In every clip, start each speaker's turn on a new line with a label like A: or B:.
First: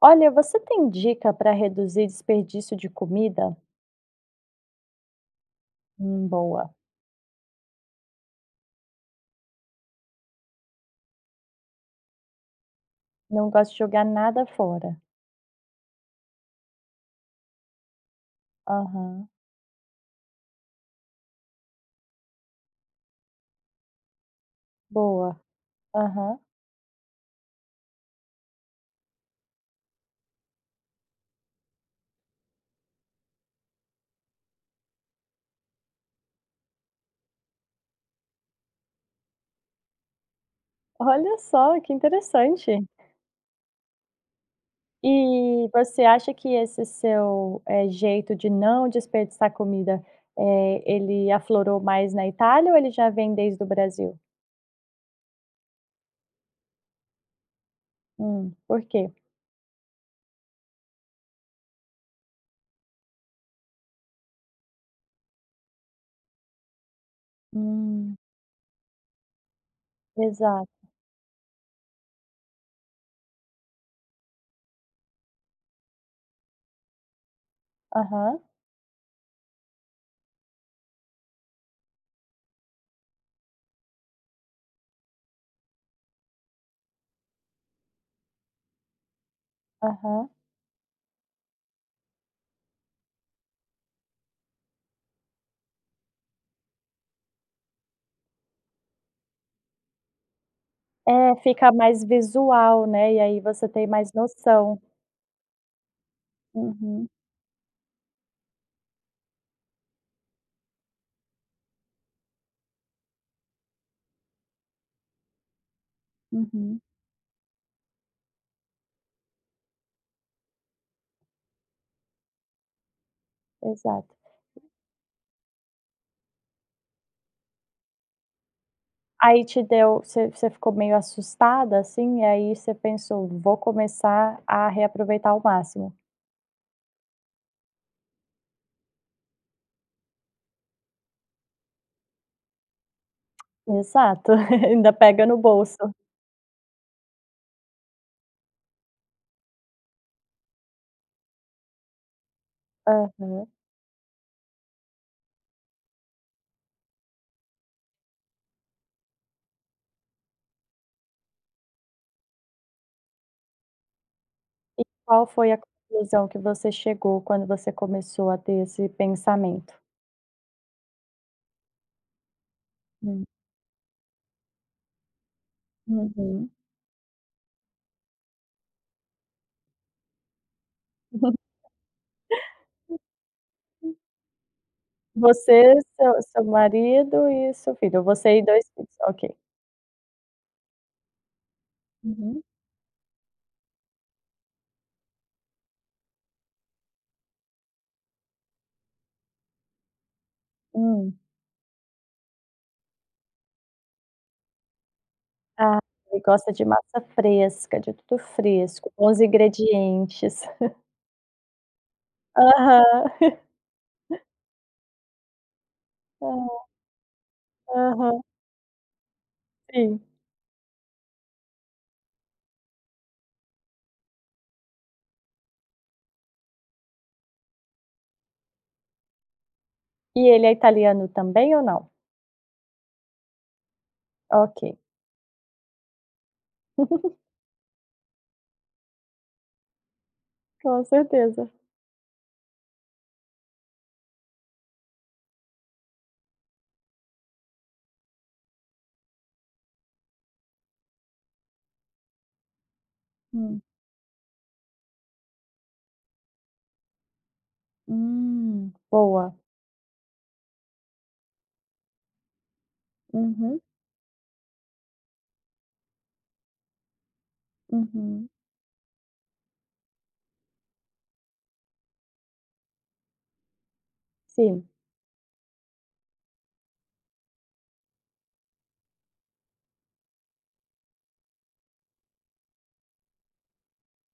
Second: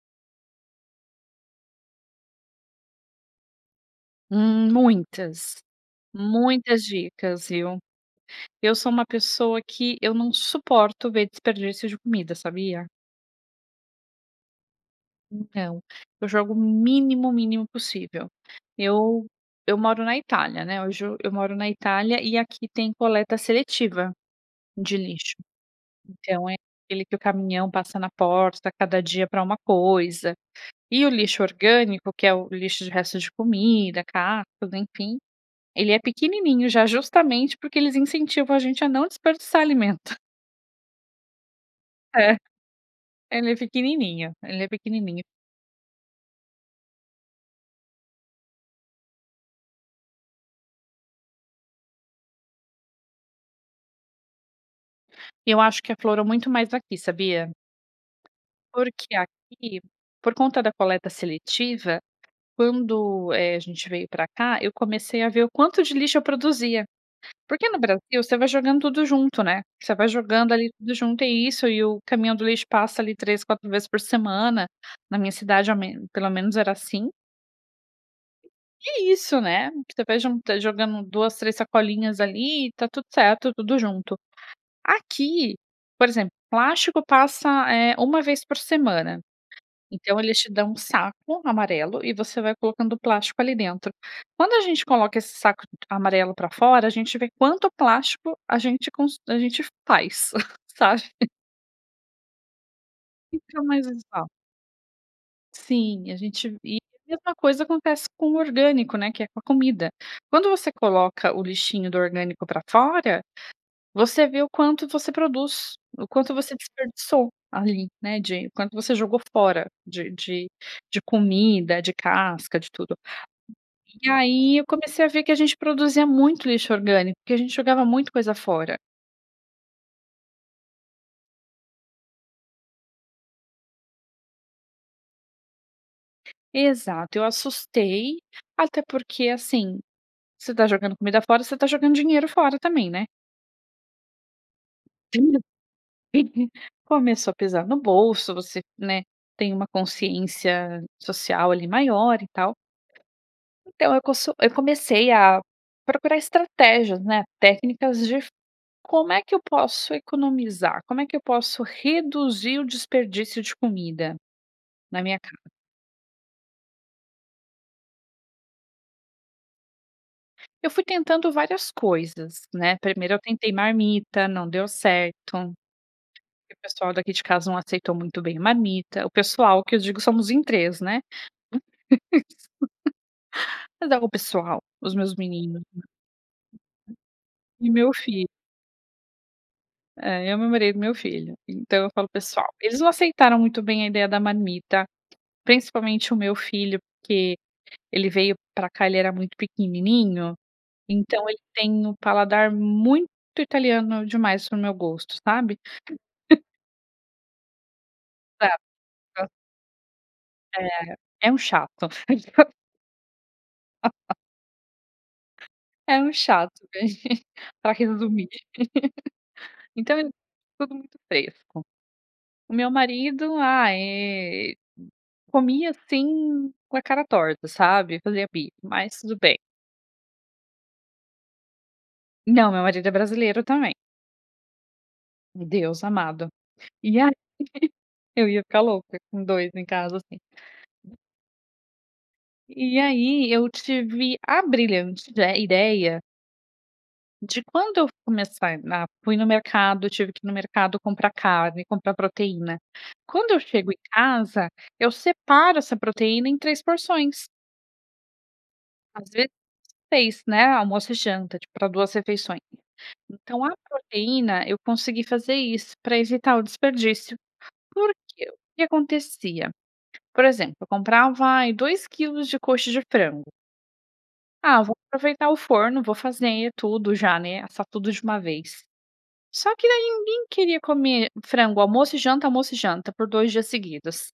A: Olha, você tem dica pra reduzir desperdício de comida?
B: Hum, muitas,
A: Hum. Boa.
B: muitas dicas, viu. Eu sou uma pessoa que eu não suporto ver desperdício de comida, sabia?
A: Não gosta de jogar nada fora?
B: Então, eu jogo o mínimo, mínimo possível. Eu
A: Aham.
B: eu moro na Itália, né, hoje eu moro na Itália e aqui tem coleta seletiva de lixo.
A: Boa. Aham.
B: Então, é aquele que o caminhão passa na porta, cada dia pra uma coisa. E o lixo orgânico, que é o lixo de resto de comida, casca, enfim, ele é pequenininho, já justamente porque eles incentivam a gente a não desperdiçar alimento.
A: Olha só, que
B: É,
A: interessante!
B: ela é pequenininha, ela é pequenininha.
A: E você acha que esse seu, eh, jeito de não desperdiçar comida, eh, ele aflorou mais na Itália ou ele já vem desde o Brasil?
B: Eu acho que aflorou muito mais aqui, sabia?
A: Hum. Por que?
B: Porque aqui, por conta da coleta seletiva, quando, eh, a gente veio pra cá, eu comecei a ver o quanto de lixo eu produzia. Porque no Brasil
A: Hum.
B: você vai jogando tudo junto, né, você vai jogando
A: Exato.
B: ali tudo junto, e isso, e o caminhão do lixo passa ali 3, 4 vezes por semana, na minha cidade, ao menos pelo menos era assim.
A: Aham.
B: E é isso, né? Que tu vai juntan jogando 2, 3 sacolinhas ali e tá tudo certo, tudo junto. Aqui, por exemplo, plástico passa, eh, uma vez por semana. Então,
A: Aham.
B: eles te dão um saco amarelo e você vai colocando o plástico ali dentro. Quando a gente coloca esse saco d amarelo pra fora, a gente vê quanto plástico a gente cons a gente faz, sabe?
A: É. Fica mais visual, né? E aí,
B: Fica
A: você
B: mais
A: tem mais
B: visual.
A: noção.
B: Sim. A gente e
A: Uhum.
B: a mesma coisa acontece com o orgânico, né? Que é com a comida. Quando você coloca o lixinho do orgânico pra fora, você vê o quanto você produz, o quanto você
A: Uhum.
B: desperdiçou ali, né. De quanto você jogou fora de de de comida, de casca, de tudo.
A: Exato.
B: E aí, eu comecei a ver que a gente produzia muito lixo orgânico, porque a gente jogava muito coisa fora.
A: Aí te deu você você ficou meio assustada, assim? E aí, você pensou: "Vou começar a reaproveitar o máximo."
B: Exato. Eu assustei. Até porque, assim, se tá jogando comida fora, você tá jogando dinheiro fora também, né?
A: Exato. Ainda pega no
B: [unintelligible]
A: bolso.
B: Começou a pesar no bolso, você né, tem uma consciência social ali maior e tal.
A: Aham.
B: Então, eu cossu eu comecei a procurar estratégias, né. Técnicas de f "como é que eu posso economizar?". "Como é que eu posso reduzir o desperdício de comida
A: E
B: na minha
A: qual
B: casa?".
A: foi a conclusão que você chegou quando você começou a ter esse pensamento?
B: Eu fui tentando várias coisas, né? Primeiro, eu
A: Hum.
B: tentei marmita. Não deu certo, porque
A: Uhum.
B: o pessoal daqui de casa não aceitou muito bem a marmita. O pessoal, que eu digo, somos em 3, né? Mas dava o pessoal, os meus meninos
A: Você, seu seu marido
B: [unintelligible]
A: e
B: E
A: seu
B: meu
A: filho.
B: filho.
A: Você e 2 filhos. Ok.
B: Eh, eu, meu marido, meu filho, então, eu falo
A: Uhum.
B: pessoal eles não aceitaram muito bem a ideia da marmita, principalmente o meu filho, porque ele veio pra cá ele era muito pequenininho,
A: Hum.
B: então ele tem o paladar muito italiano demais pro meu gosto, sabe?
A: Ah, ele gosta de massa fresca, de tudo
B: Exato,
A: fresco, bons
B: hã.
A: ingredientes.
B: É, é um chato! [unintelligible]
A: Aham.
B: É um
A: Hum.
B: chato, né, pra
A: Aham.
B: resumir. Então
A: Sim.
B: era tudo muito fresco. O meu marido, ah eh, comia assim, com a cara torta, sabe? Fazia bico, mas tudo bem.
A: E ele é italiano também ou não?
B: Não, meu marido é brasileiro também.
A: Ok.
B: Deus amado! E aí eu ia ficar louca com 2 em casa, assim.
A: Com certeza.
B: E aí, eu tive a brilhante ide ideia de quando eu começar, na, fui no mercado tive que ir no mercado comprar carne, comprar proteína. Quando eu
A: Hum.
B: chego em casa, eu separo essa proteína em 3 porções.
A: Hum.
B: Às vezes
A: Boa.
B: 6, né, almoço e janta, tipo para 2 refeições. Então, a
A: Uhum.
B: proteína eu consegui fazer isso, pra evitar o desperdício. Por que,
A: Uhum.
B: o que acontecia, por exemplo? Eu comprava, ai, 2 quilos de coxa de frango ah,
A: Sim.
B: vou aproveitar o forno, vou fazer tudo já, né, assar tudo de uma vez. Só que daí, ninguém queria comer frango, almoço e janta, almoço e janta, por 2 dias seguidos.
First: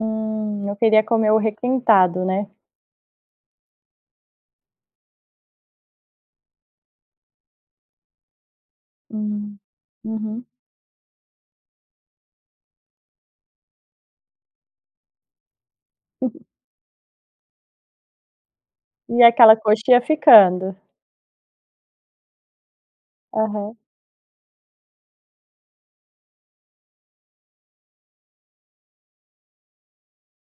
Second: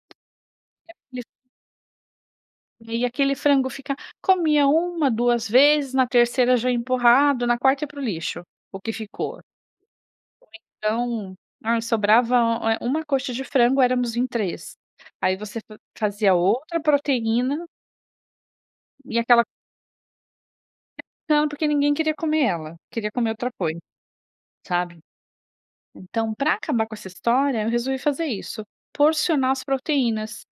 A: Hum, não
B: É
A: queria
B: [unintelligible]
A: comer o requentado, né?
B: E aí, aquele frango fica comia 1, 2 vezes, na terceira já empurrado, na quarta ia pro lixo, o que ficou. Ou
A: Hum. Uhum.
B: então, ah, sobrava, eh, uma coxa de frango, éramos em 3. Aí você faz fazia outra proteína e
A: E
B: aquela
A: aquela coxinha ficando.
B: Ia ficando, porque ninguém queria comer ela, queria comer outra
A: Aham.
B: coisa, sabe. Então, pra acabar com essa história, eu resolvi fazer isso, porcionar as proteínas.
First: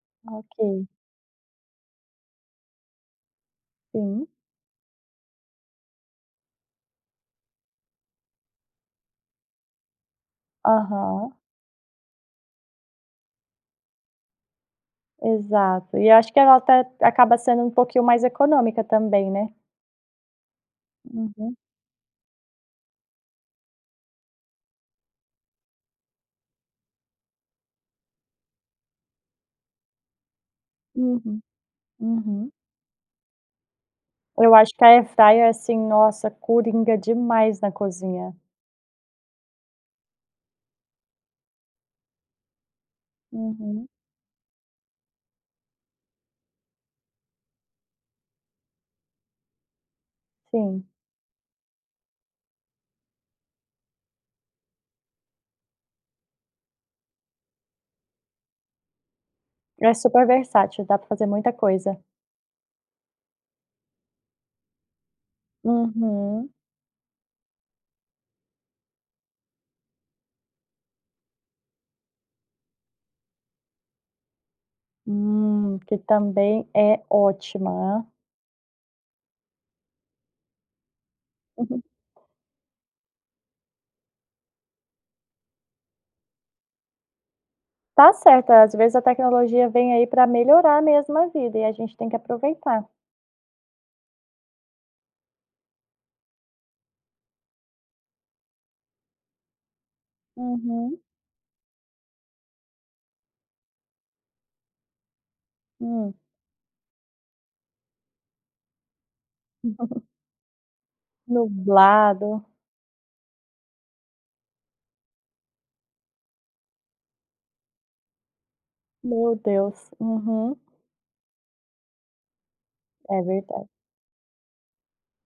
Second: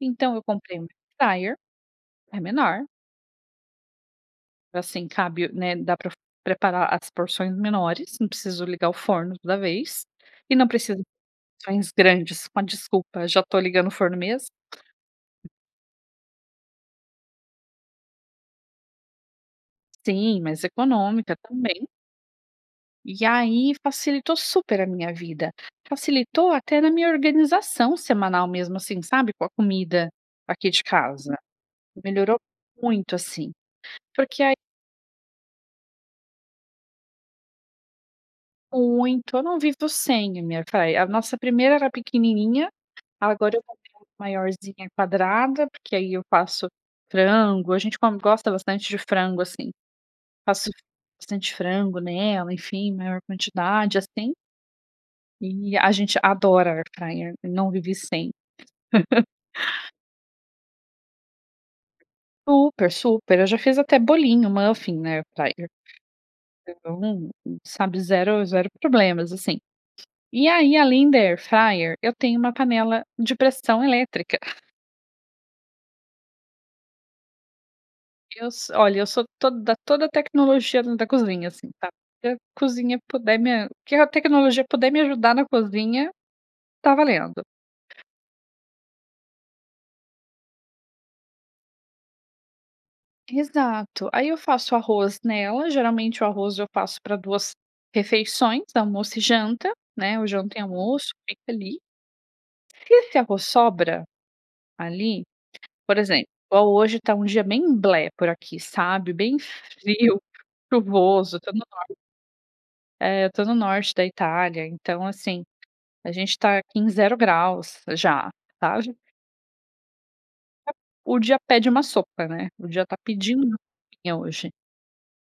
B: Então, eu comprei
A: Ok.
B: uma air fryer, é menor
A: Sim.
B: assim cabe, né, dá pre preparar as porções menores, não preciso ligar o forno, toda vez, e não precisa
A: Aham.
B: porções grandes, com a desculpa: "Já tô ligando o forno mesmo."
A: Exato. E acho que ela até acaba sendo um pouquinho mais econômica, também, né.
B: Sim, mas econômica
A: Uhum.
B: também. E aí, facilitou super a minha vida. Facilitou até na minha organização semanal mesmo, assim, sabe, com a comida aqui de casa.
A: Uhum.
B: Melhorou
A: Uhum.
B: muito, assim. Porque,
A: Eu
B: ai
A: acho que a air fryer é assim, nossa, coringa demais na cozinha.
B: Muito, eu não vivo sem a minha air fryer. A nossa primeira era pequenininha, agora eu
A: Uhum.
B: comprei uma maiorzinha quadrada, porque aí eu faço frango, a gente come gosta bastante de frango, assim, faço
A: Sim.
B: bastante frango nela, enfim, maior quantidade, assim. E a gente adora air fryer, não vive sem.
A: É super versátil, dá pra fazer muita coisa.
B: Super, super. Eu já fiz até bolinho, muffin, na airfryer.
A: Uhum.
B: [unintelligible] Sabe, 0- 0 problemas assim. E aí, além da air fryer, eu tenho uma panela de pressão elétrica.
A: Hum, que também é ótima.
B: Eu so olha, eu sou toda toda tecnologia dentro da cozinha assim,
A: Uhum.
B: tá, o que cozinha puder me a o que a tecnologia puder me ajudar na cozinha, tá valendo.
A: Tá certo. Às vezes, a tecnologia vem aí pra melhorar mesmo a vida e a gente tem que aproveitar.
B: Exato. Aí eu faço arroz nela, geralmente o arroz eu faço pra 2 refeições, almoço e janta, né, ou janta e
A: Uhum.
B: almoço feito ali. Se esse arroz sobra, ali, por
A: Hum.
B: exemplo, igual hoje tá dia bem blé, por aqui, sabe, bem frio, chuvoso. Eu to no nor
A: Nublado.
B: é, eu tô no norte da Itália. Então, assim, a gente tá aqui em 0 graus, já, tá já...
A: Meu Deus! Uhum.
B: É o dia pede uma sopa, né, o dia tá
A: É
B: pedindo uma
A: verdade.
B: sopinha hoje.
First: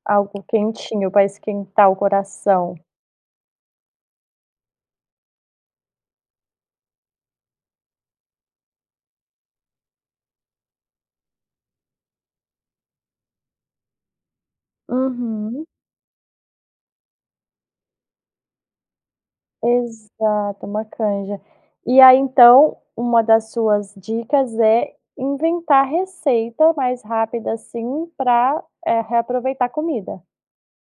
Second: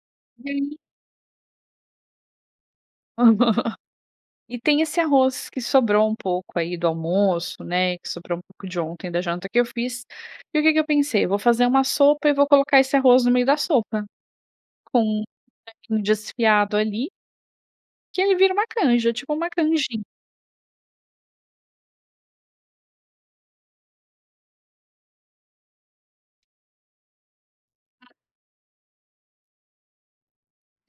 A: Algo
B: E aí
A: quentinho pra esquentar o coração.
B: e tem esse arroz que sobrou um pouco aí do almoço, né, e que sobrou um pouco de ontem da janta que eu fiz, e o que que eu pensei: "Eu vou fazer uma sopa e eu vou colocar esse arroz no meio da sopa, com um
A: Uhum.
B: franguinho desfiado ali" "que aí vira uma canja.", tipo uma canjin
A: Exato, uma canja. E aí, então, uma das suas dicas é inventar receita mais rápida, assim, pra, eh, reaproveitar comida?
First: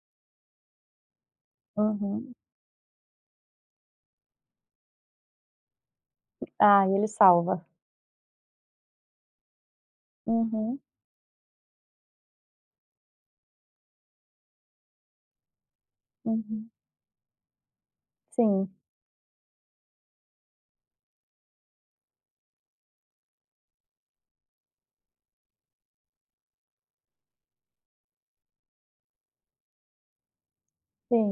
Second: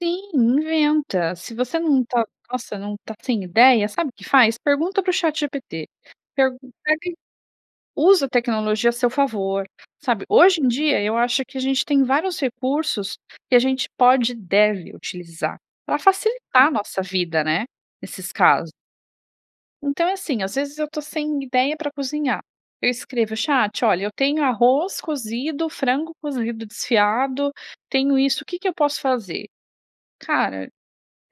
B: Sim. Inventa. Se você não tá
A: Aham.
B: nossa não tá sem ideia, sabe o que faz? Pergunta para o ChatGPT. Pergunta [unintelligible]
A: Ah. E ele
B: ele.
A: salva.
B: Usa a tecnologia a seu favor, sabe? Hoje em
A: Uhum.
B: dia, eu acho que a gente tem vários recursos, que a gente pode e deve utilizar pra facilitar
A: Uhum.
B: a nossa vida né, nesses
A: Sim.
B: casos. Então, é assim: às vezes, eu tô sem ideia pra cozinhar. Eu escrevo: "Chat, olha, eu tenho arroz cozido, frango cozido desfiado. Tenho isso. O quê que eu posso fazer? Cara,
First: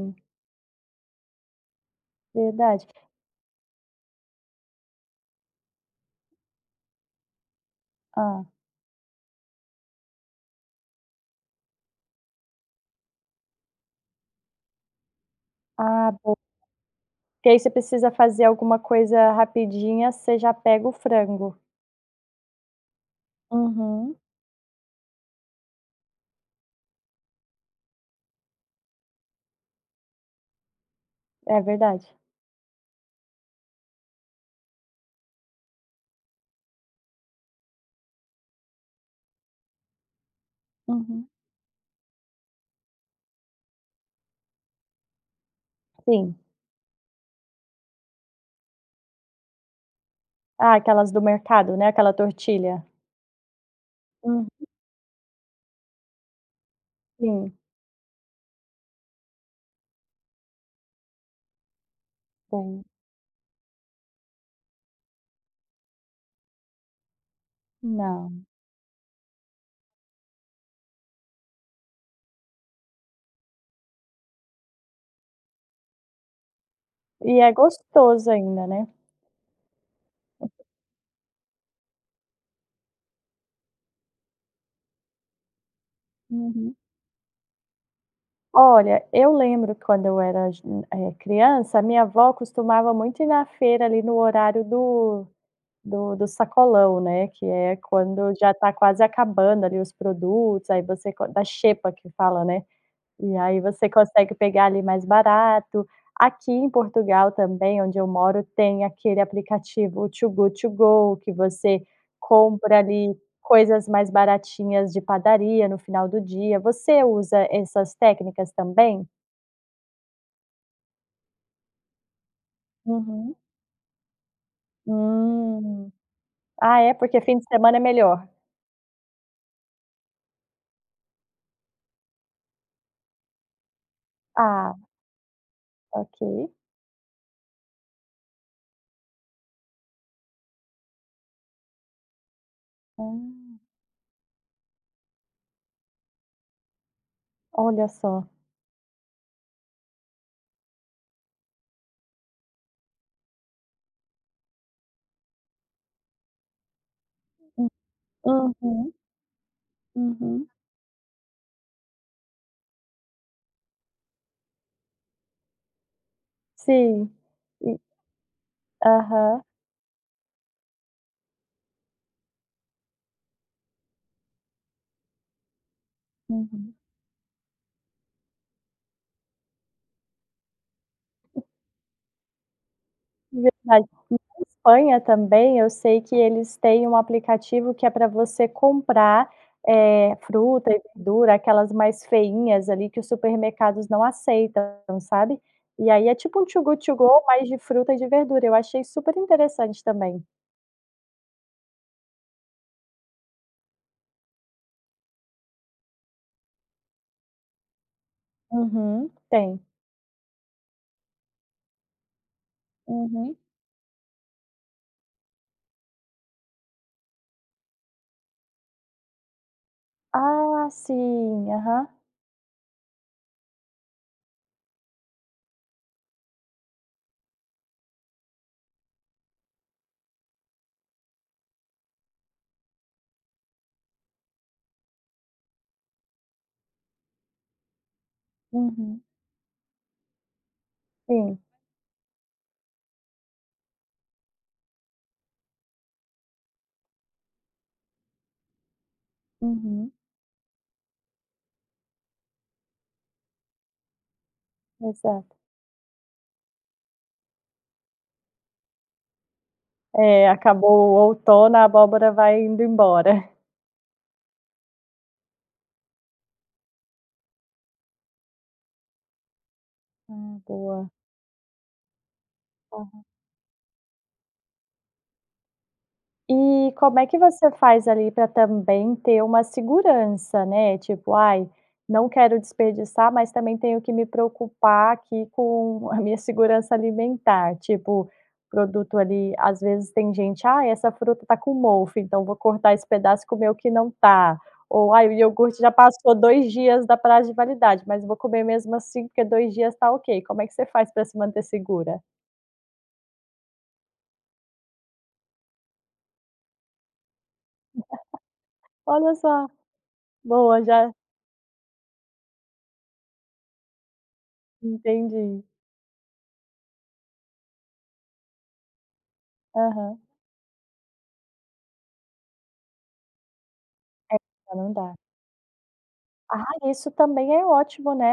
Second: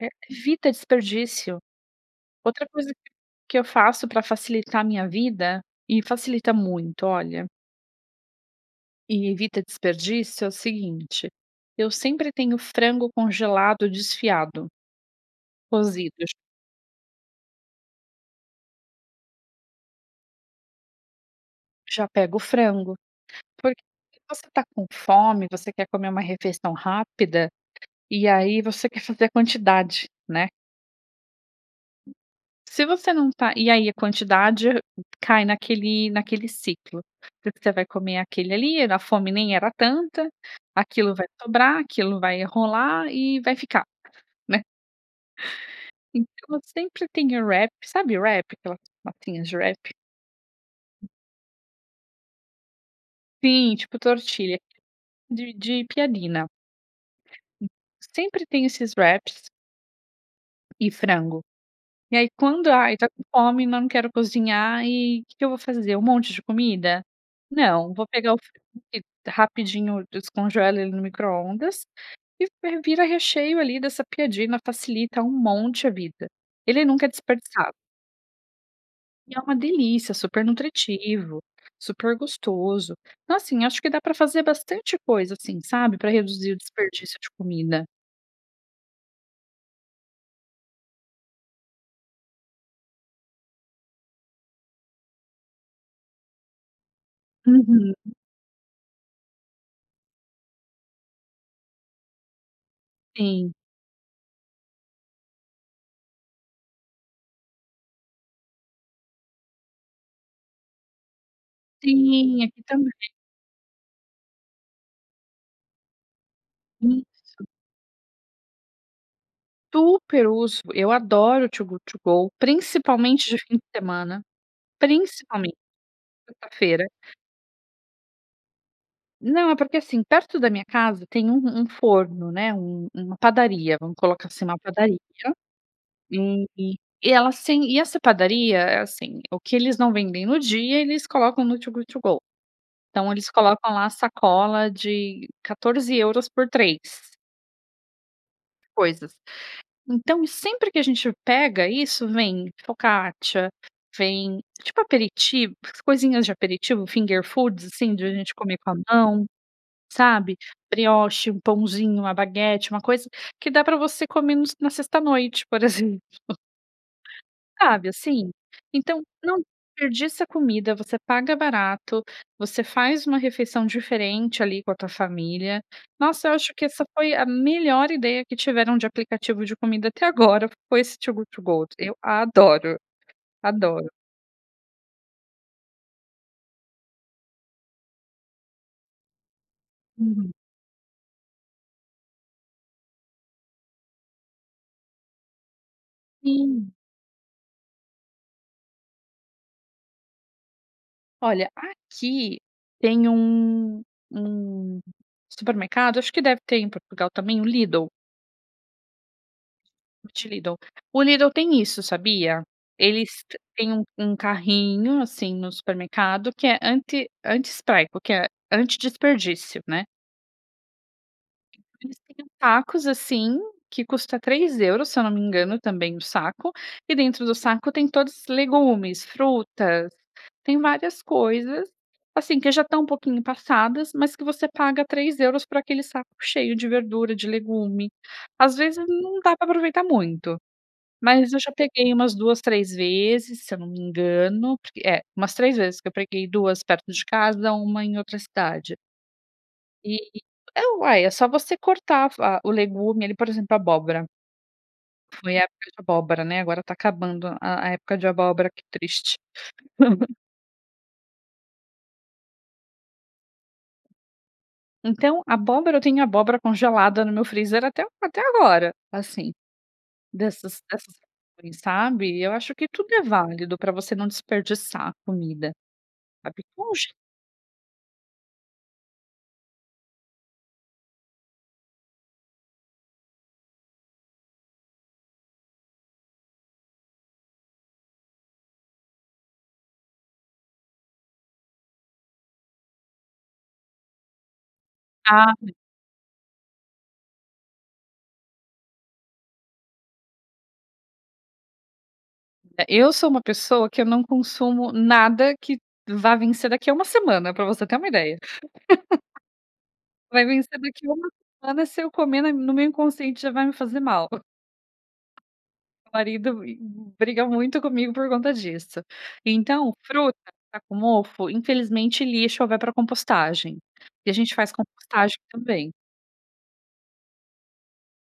B: e evita desperdício. Outra
A: Verdade.
B: coisa que que eu faço pra facilitar a minha vida e facilita muito, olha
A: Hã?
B: e evita desperdício, é o seguinte: eu sempre tenho frango congelado desfiado
A: Ah,
B: cozido.
A: bo Que aí você precisa fazer alguma coisa rapidinha, você já pega o frango.
B: Já pego o frango. Porque
A: Uhum.
B: se você tá com fome, você quer comer uma refeição rápida. E aí, você quer fazer a quantidade, né?
A: É verdade.
B: Se você não tá e aí a quantidade, hã, cai naquele naquele ciclo. Porque vai comer aquele ali. A fome nem era tanta. Aquilo vai
A: Uhum.
B: dobrar, aquilo vai. eh, rolar e vai ficar, né.
A: Sim.
B: Então, eu sempre tenho wrap. Sabe wrap? Aquelas massinhas de wrap?
A: Ah, aquelas do mercado, né? Aquela tortilha.
B: Sim. Tipo
A: Uhum.
B: tortilha de de piadina.
A: Sim.
B: Sempre tenho esses wraps e frango. E aí, quando
A: Tem
B: "ai, tá com fome, mas não quero cozinhar" e "Que que eu vou fazer? Um monte de comida? Não. Vou pegar o
A: Não.
B: frango, que rapidinho eu descongelo ele no microondas e vi vira recheio ali dessa piadina. Facilita um monte a vida. Ele nunca é
A: E é
B: desperdiçado.
A: gostoso ainda, né?
B: E é uma delícia. Super nutritivo, super gostoso. Então, assim, acho que dá pra fazer bastante coisa assim, sabe, pra reduzir o
A: Uhum.
B: desperdício de comida.
A: Olha, eu lembro que quando eu era jo hum, eh, criança, a minha avó costumava muito ir na feira ali no horário do do do sacolão, né, que é
B: Uhum.
A: quando já tá quase acabando ali os produtos. Aí, você co da xepa que fala, né? E
B: Sim.
A: aí, você consegue pegar ali mais barato. Aqui em Portugal também, onde eu moro, tem aquele aplicativo Too Good To Go que você
B: Sim. Aqui
A: compra
B: também.
A: ali coisas mais baratinhas de padaria no final do dia. Você
B: Isso.
A: usa essas técnicas também?
B: Super uso. Eu adoro o Too Good To Go, principalmente
A: Uhum.
B: de fim de semana. Principalmente
A: Hum,
B: na
A: ah
B: sexta-feira.
A: é? Por que fim de semana é melhor?
B: Não. É porque, assim, perto da minha casa tem um um forno, né. Um uma padaria, vamos colocar assim. Uma
A: Ah.
B: padaria e
A: Ok.
B: e ela sem e essa padaria, é assim: o que eles não vendem no dia, eles colocam no Too Good To Go. Então, eles
A: Hum.
B: colocam lá a sacola de 14 euros por 3.
A: Olha só.
B: Coisas. Então e sempre que a gente pega isso vem focaccia, vem, tipo aperitivo, coisinhas de aperitivo, finger food,
A: Hum.
B: assim, da gente comer com a
A: Uhum.
B: mão, sabe?
A: Uhum.
B: Brioche, um pãozinho, uma baguete, uma coisa que dá pra você comer no na sexta à noite, por exemplo.
A: Sim, e
B: Sabe assim? Então não
A: Aham.
B: desperdiça comida, você paga barato, você faz uma refeição diferente, ali, com a tua família. Nossa, eu acho que
A: Uhum.
B: essa foi a melhor ideia que tiveram de aplicativo de comida até agora, foi esse Too Good to Go, eu adoro,
A: Verdade.
B: adoro.
A: Aqui na Espanha também, eu sei que eles têm um aplicativo que é para você comprar, eh,
B: Uhum.
A: fruta e verdura aquelas mais feinhas, ali que o supermercados não aceitam, sabe? E aí é tipo, um Too
B: Sim.
A: Good to Go, mas de fruta e de verdura, eu achei super interessante também.
B: Olha, aqui, tem um um supermercado, acho que deve ter em Portugal também, o Lidl.
A: Uhum, tem.
B: [unintelligible] O Lidl tem isso, sabia? Eles
A: Uhum.
B: têm um um carrinho assim no supermercado que é anti anti-spreco, que é anti desperdício, né.
A: Ah, sim. Aham.
B: Eles têm uns sacos, assim, que custa 3 euros, se eu não me engano, Também o saco. E dentro do saco tem todos legumes, frutas, tem várias coisas, assim, que já tá um pouquinho passadas, mas que você paga 3 euros por aquele saco cheio de verdura, de legume. Às vezes
A: Uhum.
B: não dá para aproveitar muito, mas eu
A: Sim.
B: já peguei umas 2, 3 vezes se eu não me engano, porque é umas 3 vezes, que eu peguei 2 perto de casa, 1 em outra cidade.
A: Uhum.
B: E é uai, é só você cortar va o legume ali, por exemplo, abóbora. Foi
A: Exato.
B: época de abóbora, né, agora tá acabando a a época de abóbora, que triste.
A: É. Acabou o outono a abóbora vai indo embora.
B: Então abóbora, eu tenho abóbora congelada no meu freezer, até até agora, assim,
A: Hum,
B: dessas
A: boa.
B: dessas, [unintelligible] sabe? Eu acho que tudo é
A: Aham.
B: válido pra você não desperdiçar a comida.
A: E
B: [unintelligible]
A: como é que você faz ali para também ter uma segurança, né? Tipo, aí não quero desperdiçar, mas também tenho que me preocupar aqui com a minha segurança alimentar. Tipo o produto, ali, às vezes tem gente: "Aí essa fruta tá com mofo, então vou cortar esse pedaço, comer que não tá ou, aí, o
B: Ah, sim.
A: iogurte já passou 2 dias da prazo de validade, mas vou comer mesmo assim porque 2 dias está ok." Como é que você faz pra se manter segura?
B: É eu sou uma pessoa que eu não consumo nada que vá vencer daqui a 1 semana, pra você ter uma ideia.
A: Olha só.
B: Vai vencer
A: Boa,
B: daqui a
A: já
B: 1 semana se eu comer, na no meu inconsciente já vai me fazer mal.
A: Entendi.
B: Meu marido m briga muito comigo por conta disso. Então,
A: Aham.
B: fruta tá com mofo, infelizmente lixo ou vai pra compostagem. E a
A: É.
B: gente faz
A: Já não dá.
B: compostagem também.
A: Ah, isso também é ótimo, né.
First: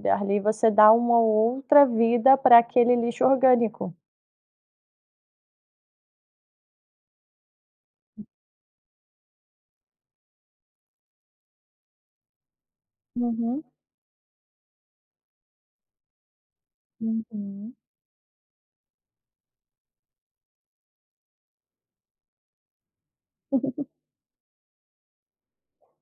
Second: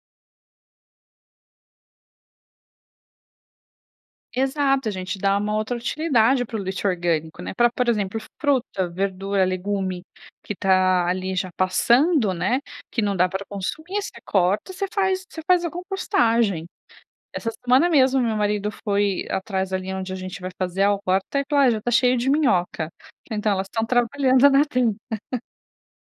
A: Eh, ali você dá uma outra vida pra aquele lixo orgânico.
B: Exato. A gente dá uma outra utilidade pro lixo orgânico, né. Pra por exemplo, fruta, verdura, legume, que tá ali já passando, né. Que não dá pra
A: Uhum.
B: consumir, você corta, você faz você faz a compostagem. Essa
A: Uhum.
B: semana mesmo meu marido foi atrás ali onde a gente vai fazer a horta e falou: "Ah, já está cheio de minhoca. Então, elas estão trabalhando na terra.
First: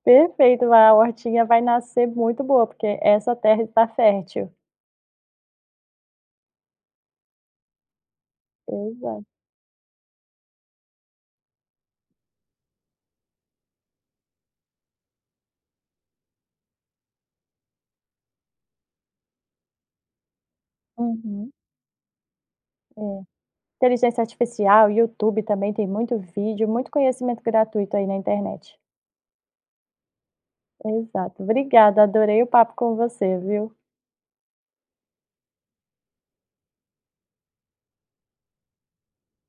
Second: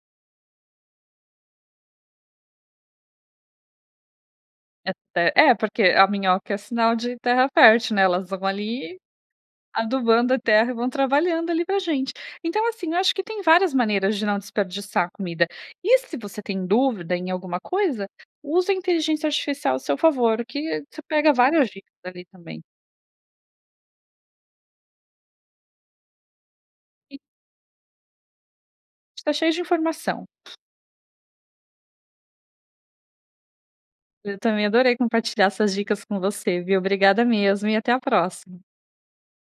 A: Perfeito, lá a hortinha vai nascer muito boa, porque essa terra está fértil.
B: É ter É. Porque a minhoca é sinal de terra fértil, né? Elas vão ali,
A: Pois é.
B: adubando a terra e vão trabalhando ali pra gente. Então, assim, eu acho que tem várias maneiras de não desperdiçar comida. E se você tem dúvida em alguma coisa, usa a inteligência artificial a seu favor, que você pega
A: Uhum.
B: várias dicas ali também.
A: É. Inteligência artificial, YouTube também tem muito vídeo, muito conhecimento gratuito aí na internet.
B: Está cheio de informação.
A: Exato. Obrigada. Adorei o papo com você, viu?
B: Eu também adorei compartilhar essas dicas com você, viu? Obrigada mesmo e até a próxima.